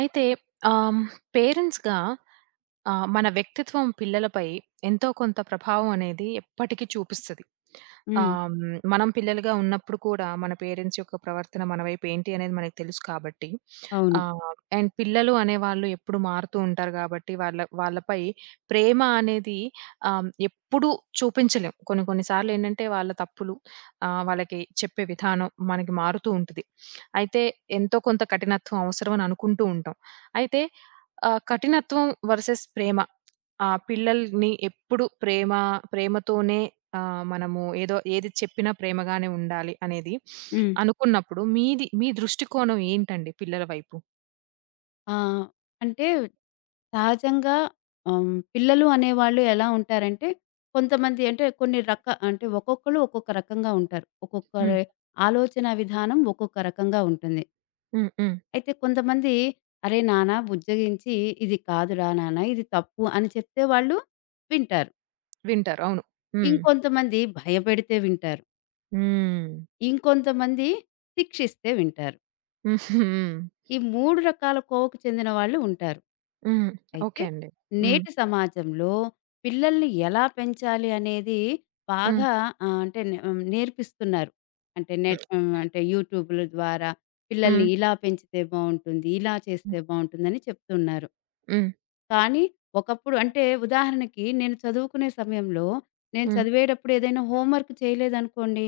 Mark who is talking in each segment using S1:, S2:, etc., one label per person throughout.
S1: అయితే ఆహ్, పేరెంట్స్‌గా, మన వ్యక్తిత్వం పిల్లలపై ఎంతో కొంత ప్రభావం అనేది ఎప్పటికీ చూపిస్తది.
S2: హ్మ్.
S1: మనం పిల్లలుగా ఉన్నప్పుడు కూడా మన పేరెంట్స్ యొక్క ప్రవర్తన మన వైపు ఏంటి అనేది మనకు తెలుసు కాబట్టి,
S2: అవును.
S1: ఆహ్, అండ్ పిల్లలు అనేవాళ్ళు ఎప్పుడు మారుతూ ఉంటారు కాబట్టి, వాళ్ళ వాళ్ళపై ప్రేమ అనేది ఎప్పుడూ చూపించలేం. కొన్ని కొన్ని సార్లు ఏంటంటే వాళ్ళ తప్పులు వాళ్ళకి చెప్పే విధానం మనకి మారుతూ ఉంటది. అయితే ఎంతో కొంత కఠినత్వం అవసరం అని అనుకుంటూ ఉంటాం. అయితే కఠినత్వం వర్సెస్ ప్రేమ. ఆ పిల్లల్ని ఎప్పుడు ప్రేమతోనే మనము ఏది చెప్పినా ప్రేమగానే ఉండాలి అనేది
S2: హ్మ్.
S1: అనుకున్నప్పుడు, మీ దృష్టికోణం ఏంటండి పిల్లల వైపు?
S2: ఆహ్, అంటే సహజంగా, పిల్లలు అనేవాళ్ళు ఎలా ఉంటారంటే, కొంతమంది అంటే కొన్ని రక అంటే ఒక్కొక్కళ్ళు ఒక్కొక్క రకంగా ఉంటారు.
S1: హ్మ్.
S2: ఒక్కొక్కరి ఆలోచన విధానం ఒక్కొక్క రకంగా ఉంటుంది.
S1: హ్మ్. హ్మ్.
S2: అయితే కొంతమంది, "అరే నాన్న" బుజ్జగించి, "ఇది కాదురా నాన్న, ఇది తప్పు" అని చెప్తే వాళ్ళు వింటారు.
S1: వింటారు. అవును. హ్మ్.
S2: ఇంకొంతమంది భయపెడితే వింటారు.
S1: హ్మ్.
S2: ఇంకొంతమంది శిక్షిస్తే వింటారు.
S1: హ్మ్.
S2: ఈ 3 రకాల కోవకు చెందిన వాళ్ళు ఉంటారు.
S1: హ్మ్. ఓకే
S2: అయితే
S1: అండి. హ్మ్.
S2: నేటి సమాజంలో పిల్లల్ని ఎలా పెంచాలి అనేది
S1: హ్మ్.
S2: బాగా ఆహ్, అంటే నే హ్మ్, నేర్పిస్తున్నారు. అంటే
S1: హ్మ్.
S2: యూట్యూబ్‌ల ద్వారా పిల్లల్ని
S1: హ్మ్.
S2: ఇలా పెంచితే బావుంటుంది, ఇలా చేస్తే బావుంటుందని చెప్తున్నారు.
S1: హ్మ్.
S2: కానీ ఒకప్పుడు, అంటే ఉదాహరణకి, నేను చదువుకునే సమయంలో, నేను
S1: హ్మ్.
S2: చదివేటప్పుడు ఏదైనా హోంవర్క్ చేయలేదనుకోండి,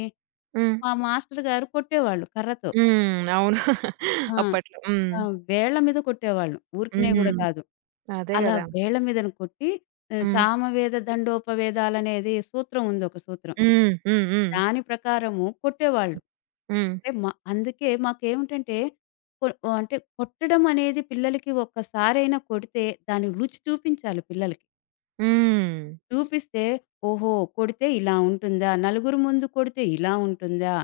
S1: హ్మ్.
S2: మా మాస్టర్ గారు కొట్టేవాళ్ళు కర్రతో.
S1: హ్మ్. అవును.
S2: ఆ!
S1: అప్పట్లో. హ్మ్.
S2: ఆ! వేళ్ళ మీద కొట్టేవాళ్ళం. ఊరికనే గూడా
S1: హ్మ్.
S2: కాదు.
S1: అదే
S2: అలా
S1: గదా!
S2: వేళ్ళ మీదన కొట్టి,
S1: హ్మ్.
S2: సామవేద దండోపవేదాలనేది సూత్రం ఉంది, ఒక సూత్రం.
S1: హ్మ్. హ్మ్. హ్మ్.
S2: దాని ప్రకారము కొట్టేవాళ్ళు.
S1: హ్మ్.
S2: అంటే మ అందుకే మాకేమిటంటే, కొ ఆహ్, అంటే కొట్టడం అనేది పిల్లలకి ఒక్కసారైనా కొడితే దాని రుచి చూపించాలి పిల్లలకి.
S1: హ్మ్.
S2: చూపిస్తే, ఓహో, కొడితే ఇలా ఉంటుందా? నలుగురు ముందు కొడితే ఇలా ఉంటుందా?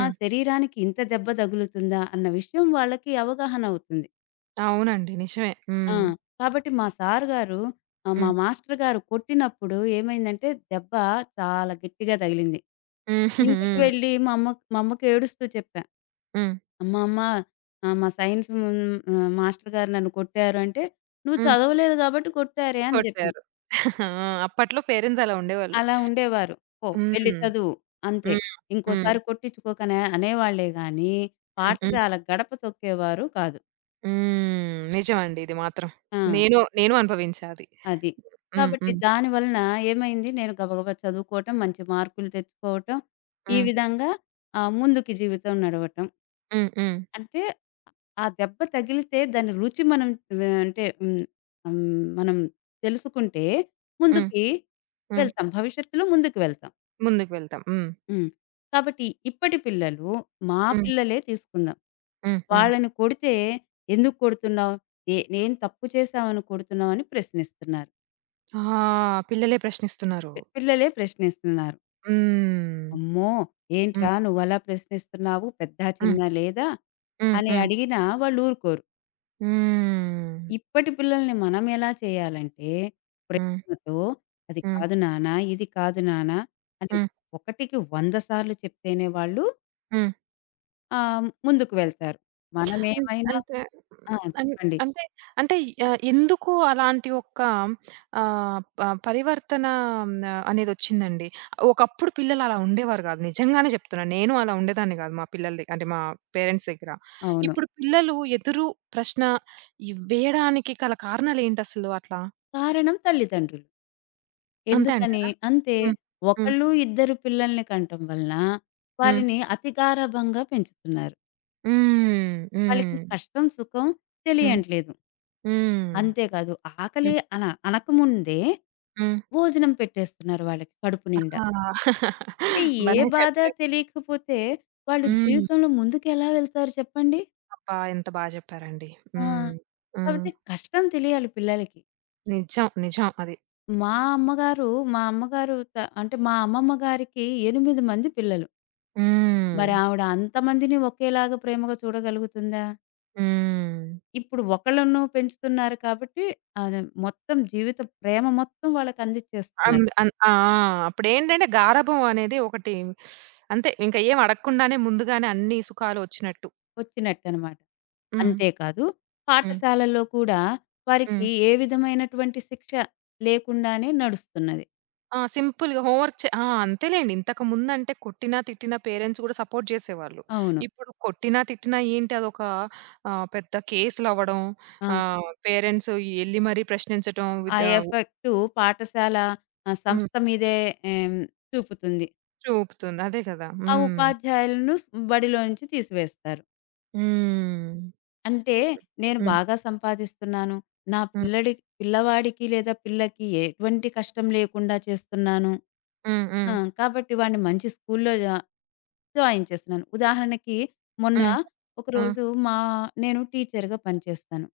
S2: ఆ! శరీరానికి ఇంత దెబ్బ తగులుతుందా? అన్న విషయం వాళ్ళకి అవగాహన అవుతుంది.
S1: అవునండి. నిజమే.
S2: ఆ!
S1: హ్మ్.
S2: కాబట్టి మా
S1: హ్మ్.
S2: మాస్టర్ గారు కొట్టినప్పుడు ఏమైందంటే, దెబ్బ చాలా గట్టిగా తగిలింది.
S1: హ్మ్.
S2: ఇంటికి
S1: హ్మ్.
S2: వెళ్ళి మా అమ్మకి ఏడుస్తూ చెప్పా.
S1: హ్మ్.
S2: "అమ్మ, అమ్మ, మా మాస్టర్ గారు నన్ను కొట్టారు" అంటే, "నువ్వు
S1: హ్మ్.
S2: చదవలేదు కాబట్టి కొట్టారే" అని చెప్పింది.
S1: కొట్టారు. ఆ! అప్పట్లో పేరెంట్స్ అలా ఉండేవాళ్ళు.
S2: అలా ఉండేవారు. "పో వెళ్లి
S1: హ్మ్.
S2: చదువు, అంతే.
S1: హ్మ్. హ్మ్.
S2: ఇంకోసారి కొట్టించుకోకనే" అనేవాళ్ళే గానీ,
S1: హ్మ్. హ్మ్.
S2: పాఠశాల గడప తొక్కేవారు కాదు.
S1: హ్మ్. నిజమండి ఇది మాత్రం.
S2: ఆ!
S1: నేను అనుభవించా అది.
S2: అది.
S1: హ్మ్.
S2: కాబట్టి
S1: హ్మ్.
S2: దాని వలన ఏమైంది, నేను గబగబా చదువుకోవటం, మంచి మార్కులు తెచ్చుకోవటం, ఈ
S1: హ్మ్.
S2: విధంగా ముందుకి జీవితం నడవటం.
S1: హ్మ్. హ్మ్.
S2: అంటే ఆ దెబ్బ తగిలితే దాని రుచి మనం వే అంటే హ్మ్, హ్మ్, మనం తెలుసుకుంటే
S1: హ్మ్.
S2: ముందుకి
S1: హ్మ్.
S2: వెళ్తాం, భవిష్యత్తులో ముందుకు వెళ్తాం.
S1: ముందుకు వెళ్తాం. హ్మ్.
S2: హ్మ్. కాబట్టి ఇప్పటి పిల్లలు, మా
S1: హ్మ్.
S2: పిల్లలే తీసుకుందాం.
S1: హ్మ్. హ్మ్.
S2: వాళ్ళని కొడితే, ఎందుకు కొడుతున్నావు? నేను తప్పు చేశామని కొడుతున్నావని ప్రశ్నిస్తున్నారు.
S1: ఆ! పిల్లలే ప్రశ్నిస్తున్నారు.
S2: పిల్లలే ప్రశ్నిస్తున్నారు.
S1: హ్మ్.
S2: అమ్మో!
S1: హ్మ్.
S2: ఏంట్రా నువ్వలా ప్రశ్నిస్తున్నావు, పెద్దా?
S1: హ్మ్.
S2: చిన్నా లేదా?
S1: హ్మ్.
S2: అని
S1: హ్మ్.
S2: అడిగినా వాళ్ళు ఊరుకోరు.
S1: హ్మ్.
S2: ఇప్పటి పిల్లల్ని మనం ఎలా చేయాలంటే,
S1: హ్మ్.
S2: ప్రేమతో, "అది
S1: హ్మ్.
S2: కాదు నాన్న, ఇది కాదు నాన్న" అని
S1: హ్మ్.
S2: ఒకటికి 100 సార్లు చెప్తేనే వాళ్ళు
S1: హ్మ్.
S2: ముందుకు వెళ్తారు.
S1: అన్
S2: మనమేమైనా.
S1: అంటే
S2: ఆ!
S1: అన్
S2: చెప్పండి.
S1: అంటే అంటే ఆహ్, ఎందుకు అలాంటి ఒక్క ఆహ్, ప పరివర్తన అనేదొచ్చిందండి? ఒకప్పుడు పిల్లలు అలా ఉండేవారు గాదు. నిజంగానే జెప్తున్నా. నేను అలా ఉండేదాన్ని గాదు మా పిల్లల దగ్గర, అంటే మా పేరెంట్స్ దగ్గర.
S2: అవును.
S1: ఇప్పుడు పిల్లలు ఎదురు ప్రశ్న వేయడానికి గల కారణాలేంటసలు అట్లా?
S2: కారణం తల్లిదండ్రులు.
S1: అంతే
S2: ఎందుకని?
S1: అంటారా?
S2: అంతే.
S1: హ్మ్. హ్మ్.
S2: ఒకళ్ళు, ఇద్దరు పిల్లల్ని కంటం వలన,
S1: హ్మ్.
S2: వారిని అతి గారాబంగా పెంచుతున్నారు.
S1: హ్మ్.
S2: వాళ్ళకి
S1: హ్మ్.
S2: కష్టం, సుఖం
S1: హ్మ్.
S2: తెలియట్లేదు.
S1: హ్మ్.
S2: అంతేకాదు, ఆకలి
S1: హ్మ్.
S2: అనకముందే
S1: హ్మ్.
S2: భోజనం పెట్టేస్తున్నారు వాళ్ళకి కడుపు నిండా.
S1: ఆ!
S2: అంటే ఏ
S1: భలే
S2: బాధ
S1: చెప్పారు.
S2: తెలియకపోతే వాళ్ళు
S1: హ్మ్.
S2: జీవితంలో ముందుకెలా వెళ్తారు, చెప్పండి?
S1: అబ్బా! ఎంత బా చెప్పారండి.
S2: ఆ!
S1: హ్మ్. హ్మ్.
S2: కాబట్టి కష్టం తెలియాలి పిల్లలకి.
S1: నిజం. నిజం అది.
S2: మా అమ్మగారు, మా అమ్మగారు, త అంటే మా అమ్మమ్మ గారికి 8 మంది పిల్లలు.
S1: హ్మ్.
S2: మరి ఆవిడ అంతమందిని ఒకేలాగా ప్రేమగా చూడగలుగుతుందా?
S1: హ్మ్.
S2: ఇప్పుడు ఒకళ్ళను పెంచుతున్నారు కాబట్టి, అది, మొత్తం జీవిత ప్రేమ మొత్తం
S1: అన్
S2: వాళ్ళకందిచ్చేస్తున్నారు.
S1: అన్ ఆ! అప్పుడేంటంటే గారాబం అనేది ఒకటి, అంతే. ఇంక ఏం అడగకుండానే ముందుగానే అన్ని సుఖాలు వచ్చినట్టు.
S2: వచ్చినట్టనమాట.
S1: హ్మ్.
S2: అంతేకాదు,
S1: హ్మ్.
S2: పాఠశాలల్లో కూడా వారికి
S1: హ్మ్.
S2: ఏ విధమైనటువంటి శిక్ష లేకుండానే నడుస్తున్నది.
S1: ఆ! సింపుల్‌గా హోంవర్క్ ఆ! అంతేలెండి. ఇంతకుముందంటే కొట్టినా, తిట్టినా పేరెంట్స్ గూడా సపోర్ట్ జేసేవాళ్ళు.
S2: అవును.
S1: ఇప్పుడు కొట్టినా, తిట్టినా ఏంటి, అదొక పెద్ద కేసులవ్వడం,
S2: ఆ!
S1: పేరెంట్స్ ఎళ్లి మరీ ప్రశ్నించటం
S2: ఆ
S1: విత్.
S2: ఎఫెక్టు పాఠశాల,
S1: హ్మ్.
S2: సంస్థ మీదే ఏం చూపుతుంది.
S1: చూపుతుంది. అదే కదా!
S2: ఆ
S1: హ్మ్.
S2: ఉపాధ్యాయులను బడిలో నుంచి తీసివేస్తారు.
S1: హ్మ్.
S2: అంటే నేను
S1: హ్మ్.
S2: బాగా సంపాదిస్తున్నాను. నా
S1: హ్మ్.
S2: పిల్లవాడికి లేదా పిల్లకి ఎటువంటి కష్టం లేకుండా చేస్తున్నాను.
S1: హ్మ్. హ్మ్.
S2: ఆ! కాబట్టి వాడిని మంచి స్కూల్‌లో జాయిన్ చేస్తున్నాను. ఉదాహరణకి, మొన్న
S1: హ్మ్. హ్మ్.
S2: ఒకరోజు, నేను టీచర్‌గా పనిచేస్తాను.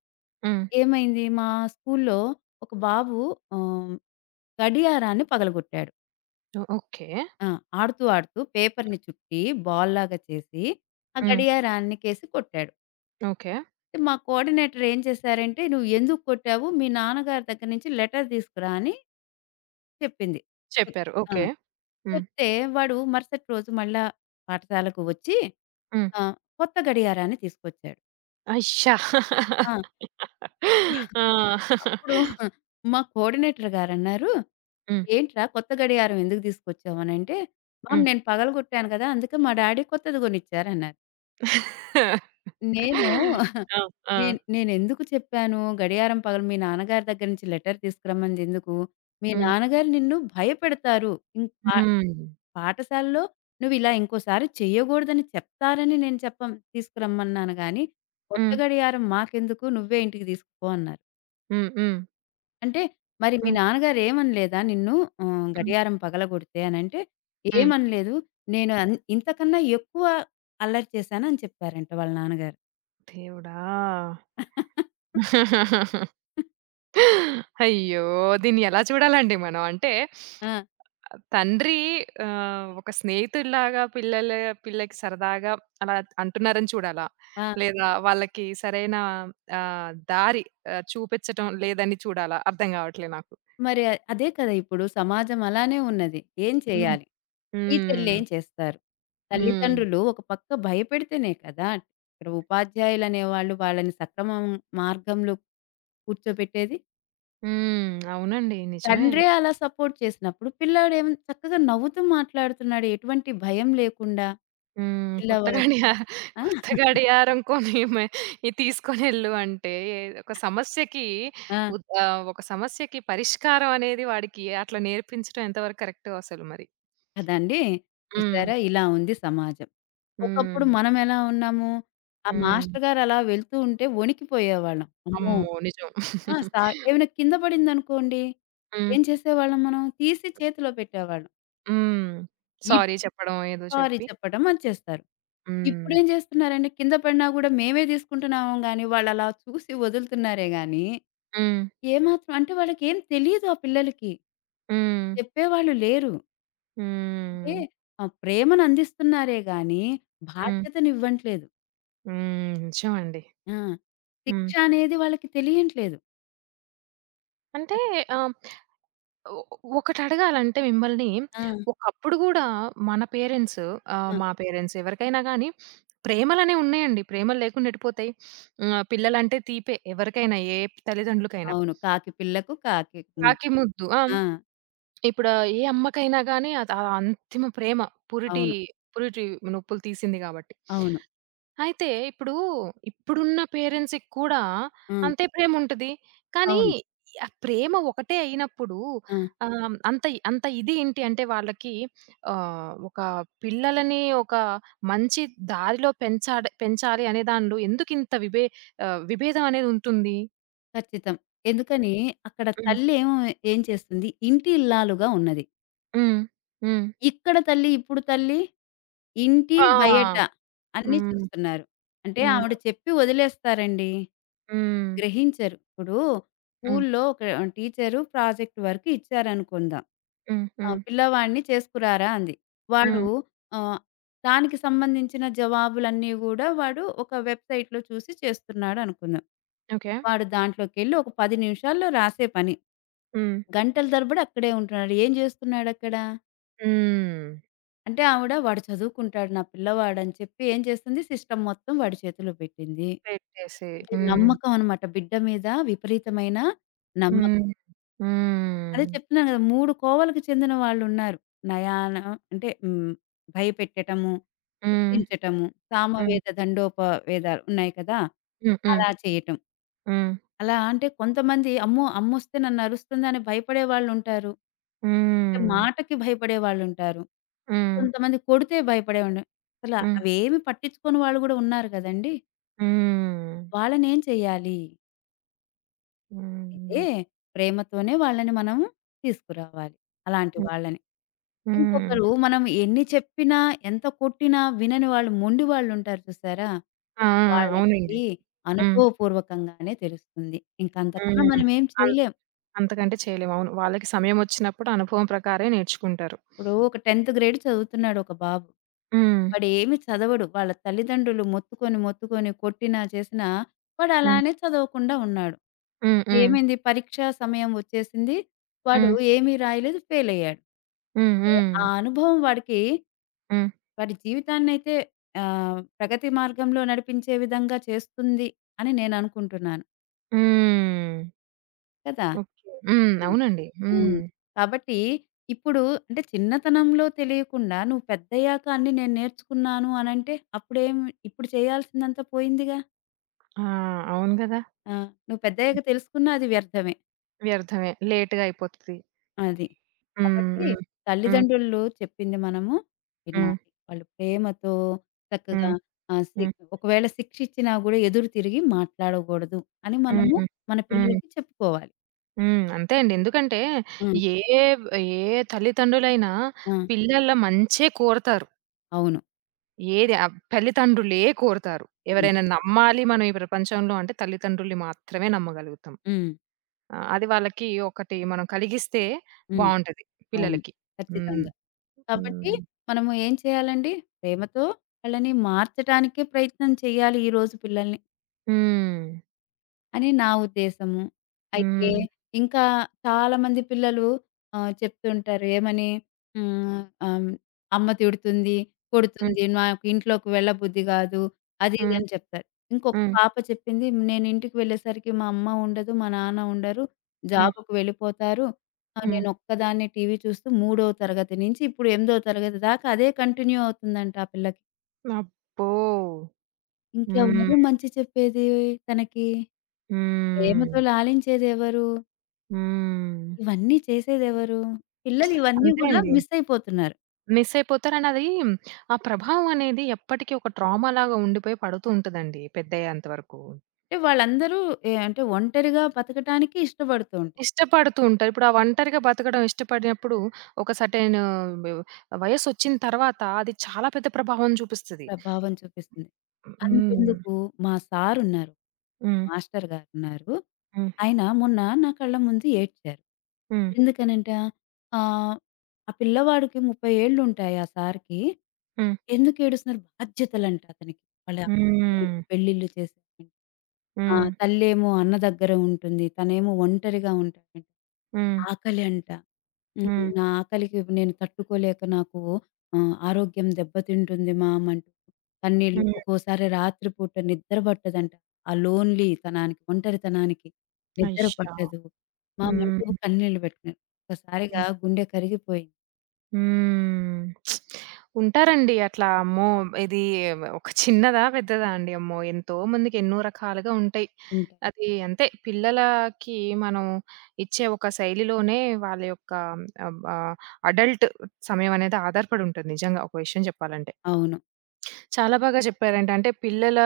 S1: హ్మ్.
S2: ఏమైంది, మా స్కూల్‌లో ఒక బాబు ఆహ్, గడియారాన్ని పగలగొట్టాడు.
S1: ఓకే.
S2: ఆ! ఆడుతూ ఆడుతూ పేపర్‌ని చుట్టి బాల్‌లాగా చేసి ఆ
S1: హ్మ్.
S2: గడియారానికేసి కొట్టాడు.
S1: ఓకే.
S2: మా కోఆర్డినేటర్ ఏం చేశారంటే, "నువ్వు ఎందుకు కొట్టావు? మీ నాన్నగారి దగ్గర నుంచి లెటర్ తీసుకురా" అని చెప్పింది.
S1: చెప్పారు.
S2: ఆ!
S1: ఓకే. హ్మ్.
S2: చెప్తే వాడు మరుసటి రోజు మళ్ళా పాఠశాలకు వచ్చి
S1: హ్మ్.
S2: ఆహ్, కొత్త గడియారాన్ని తీసుకొచ్చాడు.
S1: అయ్యా!
S2: ఆ! అప్పుడు,
S1: ఆ!
S2: అప్పుడు మా కోఆర్డినేటర్ గారన్నారు,
S1: హ్మ్.
S2: "ఏంట్రా, కొత్త గడియారం ఎందుకు తీసుకొచ్చావు?" అనంటే, "మామ్, నేను పగలగొట్టాను కదా! అందుకే మా డాడీ కొత్తది కొనిచ్చారు" అన్నారు.
S1: హ్మ్.
S2: నేను
S1: ఆ! ఆ!
S2: నేను నేనెందుకు చెప్పాను, గడియారం పగలు మీ నాన్నగారి దగ్గర నుంచి లెటర్ తీసుకురమ్మనిది ఎందుకు? మీ
S1: హ్మ్.
S2: నాన్నగారు నిన్ను భయపెడతారు. ఇం పా
S1: హ్మ్.
S2: పాఠశాలలో నువ్విలా ఇంకోసారి చెయ్యగూడదని చెప్తారని నేను చెప్పం తీసుకురమ్మన్నాను గానీ, కొత్త
S1: హ్మ్.
S2: గడియారం మాకెందుకు, నువ్వే ఇంటికి తీసుకుపో అన్నారు.
S1: హ్మ్. హ్మ్.
S2: అంటే మరి మీ
S1: హ్మ్.
S2: నాన్నగారు ఏమనలేదా నిన్ను,
S1: హ్మ్.
S2: గడియారం పగలగొడితే అనంటే,
S1: హ్మ్.
S2: ఏమనలేదు. నేను ఇంతకన్నా ఎక్కువ అల్లరి చేశాను అని చెప్పారంట వాళ్ళ నాన్నగారు.
S1: దేవుడా! అయ్యో! దీన్ని ఎలా చూడాలండి మనం? అంటే
S2: ఆ!
S1: తండ్రి ఒక స్నేహితుడిలాగా పిల్లకి సరదాగా అలా అంటున్నారని చూడాలా?
S2: ఆ!
S1: లేదా వాళ్ళకి సరైన దారి చూపించటం లేదని చూడాలా? అర్థం కావట్లే నాకు.
S2: మరి అదే కదా! ఇప్పుడు సమాజం అలానే ఉన్నది. ఏం
S1: హ్మ్.
S2: చేయాలి?
S1: హ్మ్.
S2: టీచర్‌లేం చేస్తారు?
S1: హ్మ్.
S2: తల్లిదండ్రులు ఒక పక్క భయపెడితేనే కదా! ఇక్కడ ఉపాధ్యాయులనేవాళ్ళు వాళ్ళని సక్రమం మార్గంలో కూర్చోబెట్టేది.
S1: హ్మ్. అవునండి. నిజమే.
S2: తండ్రే అలా సపోర్ట్ చేసినప్పుడు పిల్లాడేమో చక్కగా నవ్వుతూ మాట్లాడుతున్నాడు, ఎటువంటి భయం లేకుండా,
S1: హ్మ్.
S2: పిల్లవాడు. ఆ!
S1: కొత్త గడియారం కొని ఇది తీసుకొనెళ్ళు అంటే, ఒక సమస్యకి
S2: ఆ!
S1: ఒక సమస్యకి పరిష్కారం అనేది వాడికి అట్లా నేర్పించడం ఎంతవరకు కరెక్టో అసలు మరి.
S2: కదండీ!
S1: హ్మ్.
S2: చూసారా? ఇలా ఉంది సమాజం. ఒకప్పుడు
S1: హ్మ్.
S2: మనమెలా ఉన్నాము? ఆ
S1: హ్మ్.
S2: మాస్టరుగారు అలా వెళ్తూ ఉంటే వణికిపోయేవాళ్ళం. అమ్మో!
S1: అమ్మో! నిజం.
S2: ఆ! ఏమైనా కింద పడిందనుకోండి,
S1: హ్మ్.
S2: ఏం చేసేవాళ్ళం మనం? తీసి చేతిలో పెట్టేవాళ్ళం.
S1: హ్మ్. సారీ
S2: ఇప్పు
S1: చెప్పడం ఏదో
S2: సారీ
S1: చెప్పి.
S2: చెప్పడం అది చేస్తారు.
S1: హ్మ్.
S2: ఇప్పుడేం చేస్తున్నారండి, కింద పడినా కూడా మేమే తీసుకుంటున్నాము గానీ, వాళ్ళలా చూసి వదులుతున్నారే గానీ,
S1: హ్మ్.
S2: ఏమాత్రం, అంటే వాళ్ళకేం తెలీదు ఆ పిల్లలకి.
S1: హ్మ్.
S2: చెప్పేవాళ్ళు లేరు. అంటే
S1: హ్మ్.
S2: ప్రేమను అందిస్తున్నారే గానీ,
S1: హ్మ్.
S2: బాధ్యతనివ్వట్లేదు.
S1: హ్మ్. నిజమండి.
S2: ఆ!
S1: హ్మ్.
S2: శిక్ష అనేది వాళ్ళకి తెలియట్లేదు.
S1: అంటే
S2: అది.
S1: ఆహ్ ఒ ఒకటడగాలంటే మిమ్మల్ని,
S2: ఆ!
S1: ఒకప్పుడు గూడా మన పేరెంట్స్
S2: ఆ!
S1: మా పేరెంట్స్ ఎవరికైనా గానీ, ప్రేమలనేవి ఉన్నాయండి. ప్రేమలు లేకుండా ఎటుపోతాయి? హ్మ్. పిల్లలంటే తీపే ఎవరికైనా, ఏ తల్లిదండ్రులకైనా.
S2: అవును. కాకి పిల్లకు కాకి ముద్దు.
S1: రాఖీ ముద్దు. ఆ!
S2: ఆ!
S1: ఇప్పుడు ఏ అమ్మకైనా గానీ, అది ఆ అంతిమ ప్రేమ. పురిటి
S2: అవును.
S1: పురిటి నొప్పులు తీసింది గాబట్టి.
S2: అవును.
S1: అయితే ఇప్పుడు, ఇప్పుడున్న పేరెంట్స్‌కి కూడా
S2: ఆ!
S1: అంతే ప్రేముంటది. కానీ
S2: అవును.
S1: ఆ ప్రేమ ఒకటే అయినప్పుడు
S2: ఆ!
S1: అంత అంత ఇది ఏంటి అంటే, వాళ్ళకి ఒక పిల్లలని ఒక మంచి దారిలో పెంచాలి అనే దానిలో ఎందుకింత విభేదం అనేది ఉంటుంది?
S2: ఖచ్చితం. ఎందుకని, అక్కడ
S1: హ్మ్.
S2: తల్లేమో ఏం చేస్తుంది? ఇంటి ఇల్లాలుగా ఉన్నది.
S1: హ్మ్. హ్మ్.
S2: ఇక్కడ తల్లి, ఇప్పుడు తల్లి, ఇంటి, బయట
S1: ఆ!
S2: అన్నీ
S1: హ్మ్.
S2: చూస్తున్నారు. అంటే
S1: హ్మ్.
S2: ఆవిడ చెప్పి వదిలేస్తారండి.
S1: హ్మ్.
S2: గ్రహించరు. ఇప్పుడు
S1: హ్మ్.
S2: స్కూల్లో ఒక టీచరు ప్రాజెక్ట్ వర్క్ ఇచ్చారనుకుందాం.
S1: హ్మ్.
S2: ఆ!
S1: హ్మ్.
S2: పిల్లవాడిని చేసుకురారా అంది. వాడు
S1: హ్మ్.
S2: ఆహ్, దానికి సంబంధించిన జవాబులన్నీ గూడా వాడు ఒక వెబ్‌సైట్‌లో చూసి చేస్తున్నాడనుకుందాం.
S1: ఓకే.
S2: వాడు దాంట్లోకెళ్ళి ఒక 10 నిమిషాల్లో రాసే పని.
S1: హ్మ్.
S2: గంటల తరబడి అక్కడే ఉంటున్నాడు. ఏం చేస్తున్నాడక్కడ?
S1: హ్మ్.
S2: అంటే ఆవిడ, వాడు చదువుకుంటాడు నా పిల్లవాడని చెప్పి, ఏం చేస్తుంది, సిస్టమ్ మొత్తం వాడి చేతిలో పెట్టింది.
S1: పెట్టేసి.
S2: అంటే
S1: హ్మ్.
S2: నమ్మకం అనమాట, బిడ్డ మీద విపరీతమైన
S1: హ్మ్.
S2: నమ్మకం.
S1: హ్మ్.
S2: అదే చెప్తున్నాను కదా! 3 కోవలకు చెందిన వాళ్ళున్నారు. నయాన, అంటే భయపెట్టటము,
S1: హ్మ్.
S2: శిక్షించటము,
S1: హ్మ్.
S2: సామవేద దండోపవేదాలు ఉన్నాయి కదా!
S1: హ్మ్. హ్మ్.
S2: అలా చేయటం.
S1: హ్మ్.
S2: అలా అంటే కొంతమంది, అమ్మో అమ్మొస్తే నన్నరుస్తుందని, భయపడే వాళ్ళుంటారు. అంటే
S1: హ్మ్.
S2: మాటకి భయపడే వాళ్ళుంటారు.
S1: హ్మ్.
S2: కొంతమంది కొడితే భయపడేవాళ్ళు.
S1: హ్మ్.
S2: అవేమి పట్టించుకోని వాళ్ళు గూడా ఉన్నారు గదండీ!
S1: హ్మ్.
S2: వాళ్ళనేం చేయాలి? అయితే
S1: హ్మ్.
S2: ప్రేమతోనే వాళ్ళని మనం తీసుకురావాలి, అలాంటి
S1: హ్మ్.
S2: వాళ్ళని.
S1: హ్మ్.
S2: ఇంకొకరు, మనం ఎన్ని చెప్పినా, ఎంత కొట్టినా వినని వాళ్ళు, మొండి వాళ్ళుంటారు, చూసారా?
S1: ఆ! ఆ! అవునండి.
S2: వాళ్ళకి
S1: హ్మ్.
S2: అనుభవపూర్వకంగానే తెలుస్తుంది. ఇంకంతకన్నా
S1: హ్మ్.
S2: మనమేం
S1: అన్
S2: చేయలేం.
S1: అంతకంటే చేయలేము. అవును. వాళ్ళకి సమయమొచ్చినప్పుడు అనుభవం ప్రకారమే నేర్చుకుంటారు.
S2: ఎప్పుడో ఒక 10th గ్రేడ్ చదువుతున్నాడు ఒక బాబు.
S1: హ్మ్.
S2: వాడేమి చదవడు. వాళ్ళ తల్లిదండ్రులు మొత్తుకొని, మొత్తుకొని, కొట్టినా, చేసినా, వాడు
S1: హ్మ్.
S2: అలానే చదవకుండా ఉన్నాడు.
S1: హ్మ్. హ్మ్.
S2: ఏమైంది, పరీక్షా సమయం వచ్చేసింది. వాడు
S1: హ్మ్.
S2: ఏమీ రాయలేదు, ఫెయిల్ అయ్యాడు.
S1: హ్మ్.
S2: అంటే
S1: హ్మ్.
S2: ఆ అనుభవం వాడికి,
S1: హ్మ్.
S2: వాడి జీవితాన్నయితే, ప్రగతి మార్గంలో నడిపించే విధంగా చేస్తుంది అని నేను అనుకుంటున్నాను.
S1: హ్మ్.
S2: కదా!
S1: ఓకే. హ్మ్.
S2: హ్మ్.
S1: అవునండి. హ్మ్.
S2: హ్మ్. కాబట్టి ఇప్పుడు, అంటే చిన్నతనంలో తెలియకుండా, నువ్వు పెద్దయ్యాక అన్నీ నేను నేర్చుకున్నాను అనంటే, అప్పుడేమి, ఇప్పుడు చేయాల్సిందంతా పోయిందిగా.
S1: ఆ! అవును గదా!
S2: ఆ! నువ్వు పెద్దయ్యాక తెలుసుకున్నా అది వ్యర్థమే.
S1: వ్యర్థమే. లేట్‌గా అయిపోతది.
S2: అది.
S1: హ్మ్.
S2: కాబట్టి
S1: హ్మ్. హ్మ్.
S2: తల్లిదండ్రులు చెప్పింది మనము
S1: హ్మ్.
S2: వినాలి. వాళ్ళు ప్రేమతో చక్కగా,
S1: హ్మ్.
S2: ఆహ్, సి
S1: హ్మ్.
S2: ఒకవేళ శిక్ష ఇచ్చినా గూడా ఎదురు తిరిగి మాట్లాడకూడదు అని మనము
S1: హ్మ్.
S2: మన
S1: హ్మ్.
S2: పిల్లలకి చెప్పుకోవాలి.
S1: హ్మ్. అంతే అండి. ఎందుకంటే
S2: ఆ!
S1: ఏ ఏ తల్లిదండ్రులైనా
S2: ఆ!
S1: పిల్లల మంచే కోరతారు.
S2: అవును.
S1: ఏది తల్లిదండ్రులే కోరతారు.
S2: అవును.
S1: ఎవరైనా నమ్మాలి మనం ఈ ప్రపంచంలో అంటే తల్లిదండ్రుల్ని మాత్రమే నమ్మగలుగుతాం.
S2: హ్మ్.
S1: ఆ! అది వాళ్ళకి ఒకటి మనం కలిగిస్తే
S2: హ్మ్.
S1: బావుంటది
S2: అవును.
S1: పిల్లలకి. హ్మ్.
S2: ఖచ్చితంగా.
S1: హ్మ్.
S2: కాబట్టి మనము ఏం చేయాలండి? ప్రేమతో వాళ్ళని మార్చటానికే ప్రయత్నం చేయాలి ఈ రోజు పిల్లల్ని,
S1: హ్మ్.
S2: అని నా ఉద్దేశము. అయితే
S1: హ్మ్.
S2: ఇంకా చాలామంది పిల్లలు చెప్తుంటారు ఏమని, హ్మ్, ఆహ్, అమ్మ తిడుతుంది,
S1: హ్మ్.
S2: కొడుతుంది, నాకు ఇంట్లోకి వెళ్ళబుద్ధి గాదు, అది ఇది
S1: హ్మ్.
S2: అని చెప్తారు. ఇంకొక
S1: హ్మ్.
S2: పాప చెప్పింది, నేను ఇంటికి వెళ్ళేసరికి మా అమ్మ ఉండదు, మా నాన్న ఉండరు,
S1: హ్మ్.
S2: జాబ్‌కి వెళ్ళిపోతారు.
S1: హ్మ్.
S2: నేను ఒక్కదాన్నే టీవీ చూస్తూ మూడో తరగతి నుంచి ఇప్పుడు ఎనిమిదో తరగతి దాకా అదే కంటిన్యూ అవుతుందంట ఆ పిల్లకి.
S1: అబ్బో! హ్మ్.
S2: ఇంకెవరు మంచి చెప్పేది తనకి?
S1: హ్మ్.
S2: ప్రేమతో లాలించేదెవరు?
S1: హ్మ్.
S2: ఇవన్నీ చేసేదెవరు? పిల్లలు ఇవన్నీ
S1: అంతే
S2: గూడా
S1: అండి.
S2: మిస్ అయిపోతున్నారు.
S1: మిస్ అయిపోతారని అది, ఆ ప్రభావం అనేది ఎప్పటికి ఒక ట్రామాలాగా ఉండిపోయి పడుతూ ఉంటదండి పెద్దయ్యేంత వరకు.
S2: అంటే వాళ్ళందరూ ఏ అంటే ఒంటరిగా బతకటానికి ఇష్టపడుతూ ఉంటారు.
S1: ఇష్టపడుతూ ఉంటారు. ఇప్పుడు ఆ ఒంటరిగా బతకడం ఇష్టపడినప్పుడు, ఒక సెర్టైన్ వ్ వయసొచ్చిన తర్వాత అది చాలా పెద్ద ప్రభావం చూపిస్తది.
S2: ప్రభావం చూపిస్తుంది.
S1: హ్మ్.
S2: అంతెందుకు, మా సారున్నారు,
S1: హ్మ్.
S2: మాస్టర్ గారున్నారు.
S1: హ్మ్.
S2: ఆయన మొన్న నా కళ్ళ ముందు ఏడ్చారు.
S1: హ్మ్.
S2: ఎందుకనంట, ఆహ్, ఆ పిల్లవాడికి 30 ఏళ్లుంటాయి ఆ సార్‌కి.
S1: హ్మ్.
S2: ఎందుకేడుస్తున్నారు, బాధ్యతలంట అతనికి. వాళ్ళ అక్క
S1: హ్మ్.
S2: చెల్లెళ్ళకి పెళ్ళిళ్ళు చేశారంట. ఆ!
S1: హ్మ్.
S2: తల్లేమో అన్న దగ్గర ఉంటుంది, తనేమో ఒంటరిగా ఉంటాడంట.
S1: హ్మ్.
S2: ఆకలంట. హ్మ్.
S1: హ్మ్.
S2: నా ఆకలికి నేను తట్టుకోలేక నాకు ఆరోగ్యం దెబ్బతింటుంది మామ్ అంటూ కన్నీళ్ళు,
S1: హ్మ్.
S2: ఒక్కోసారి రాత్రి పూట నిద్ర పట్టదంట. ఆ లోన్లీ తనానికి, ఒంటరితనానికి నిద్ర
S1: అయ్యో!
S2: పట్టదు. మామ్ అంటూ
S1: హ్మ్.
S2: కన్నీళ్ళు పెట్టుకున్నారు. ఒక్కసారిగా
S1: హ్మ్.
S2: గుండె కరిగిపోయింది.
S1: హ్మ్. ఉంటారండి అట్లా. అమ్మో! ఇది ఒక చిన్నదా? పెద్దదా అండి? అమ్మో! ఎంతో మందికి ఎన్నో రకాలుగా ఉంటాయి.
S2: ఇంక
S1: అది అంతే పిల్లలకి మనం ఇచ్చే ఒక శైలిలోనే వాళ్ళ యొక్క ఆహ్, బ అడల్ట్ సమయం అనేది ఆధారపడి ఉంటుంది, నిజంగా ఒక విషయం చెప్పాలంటే.
S2: అవును.
S1: చాలా బాగా చెప్పారండి. అంటే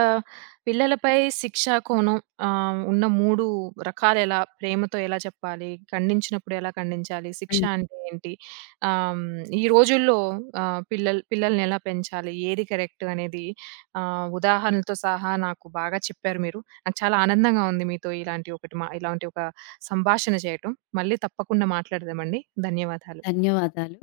S1: పిల్లలపై శిక్షా కోణం ఉన్న 3 రకాలెలా, ప్రేమతో ఎలా చెప్పాలి, ఖండించినప్పుడు ఎలా ఖండించాలి, శిక్ష
S2: హ్మ్.
S1: అంటే ఏంటి, ఆహ్, ఈ రోజుల్లో పిల్లల్ని ఎలా పెంచాలి, ఏది కరెక్ట్ అనేది ఉదాహరణలతో సహా నాకు బాగా చెప్పారు మీరు. నాకు చాలా ఆనందంగా ఉంది మీతో ఇలాంటి ఒకటి మా ఇలాంటి ఒక సంభాషణ చేయటం. మళ్ళీ తప్పకుండా మాట్లాడదామండి. ధన్యవాదాలు.
S2: ధన్యవాదాలు.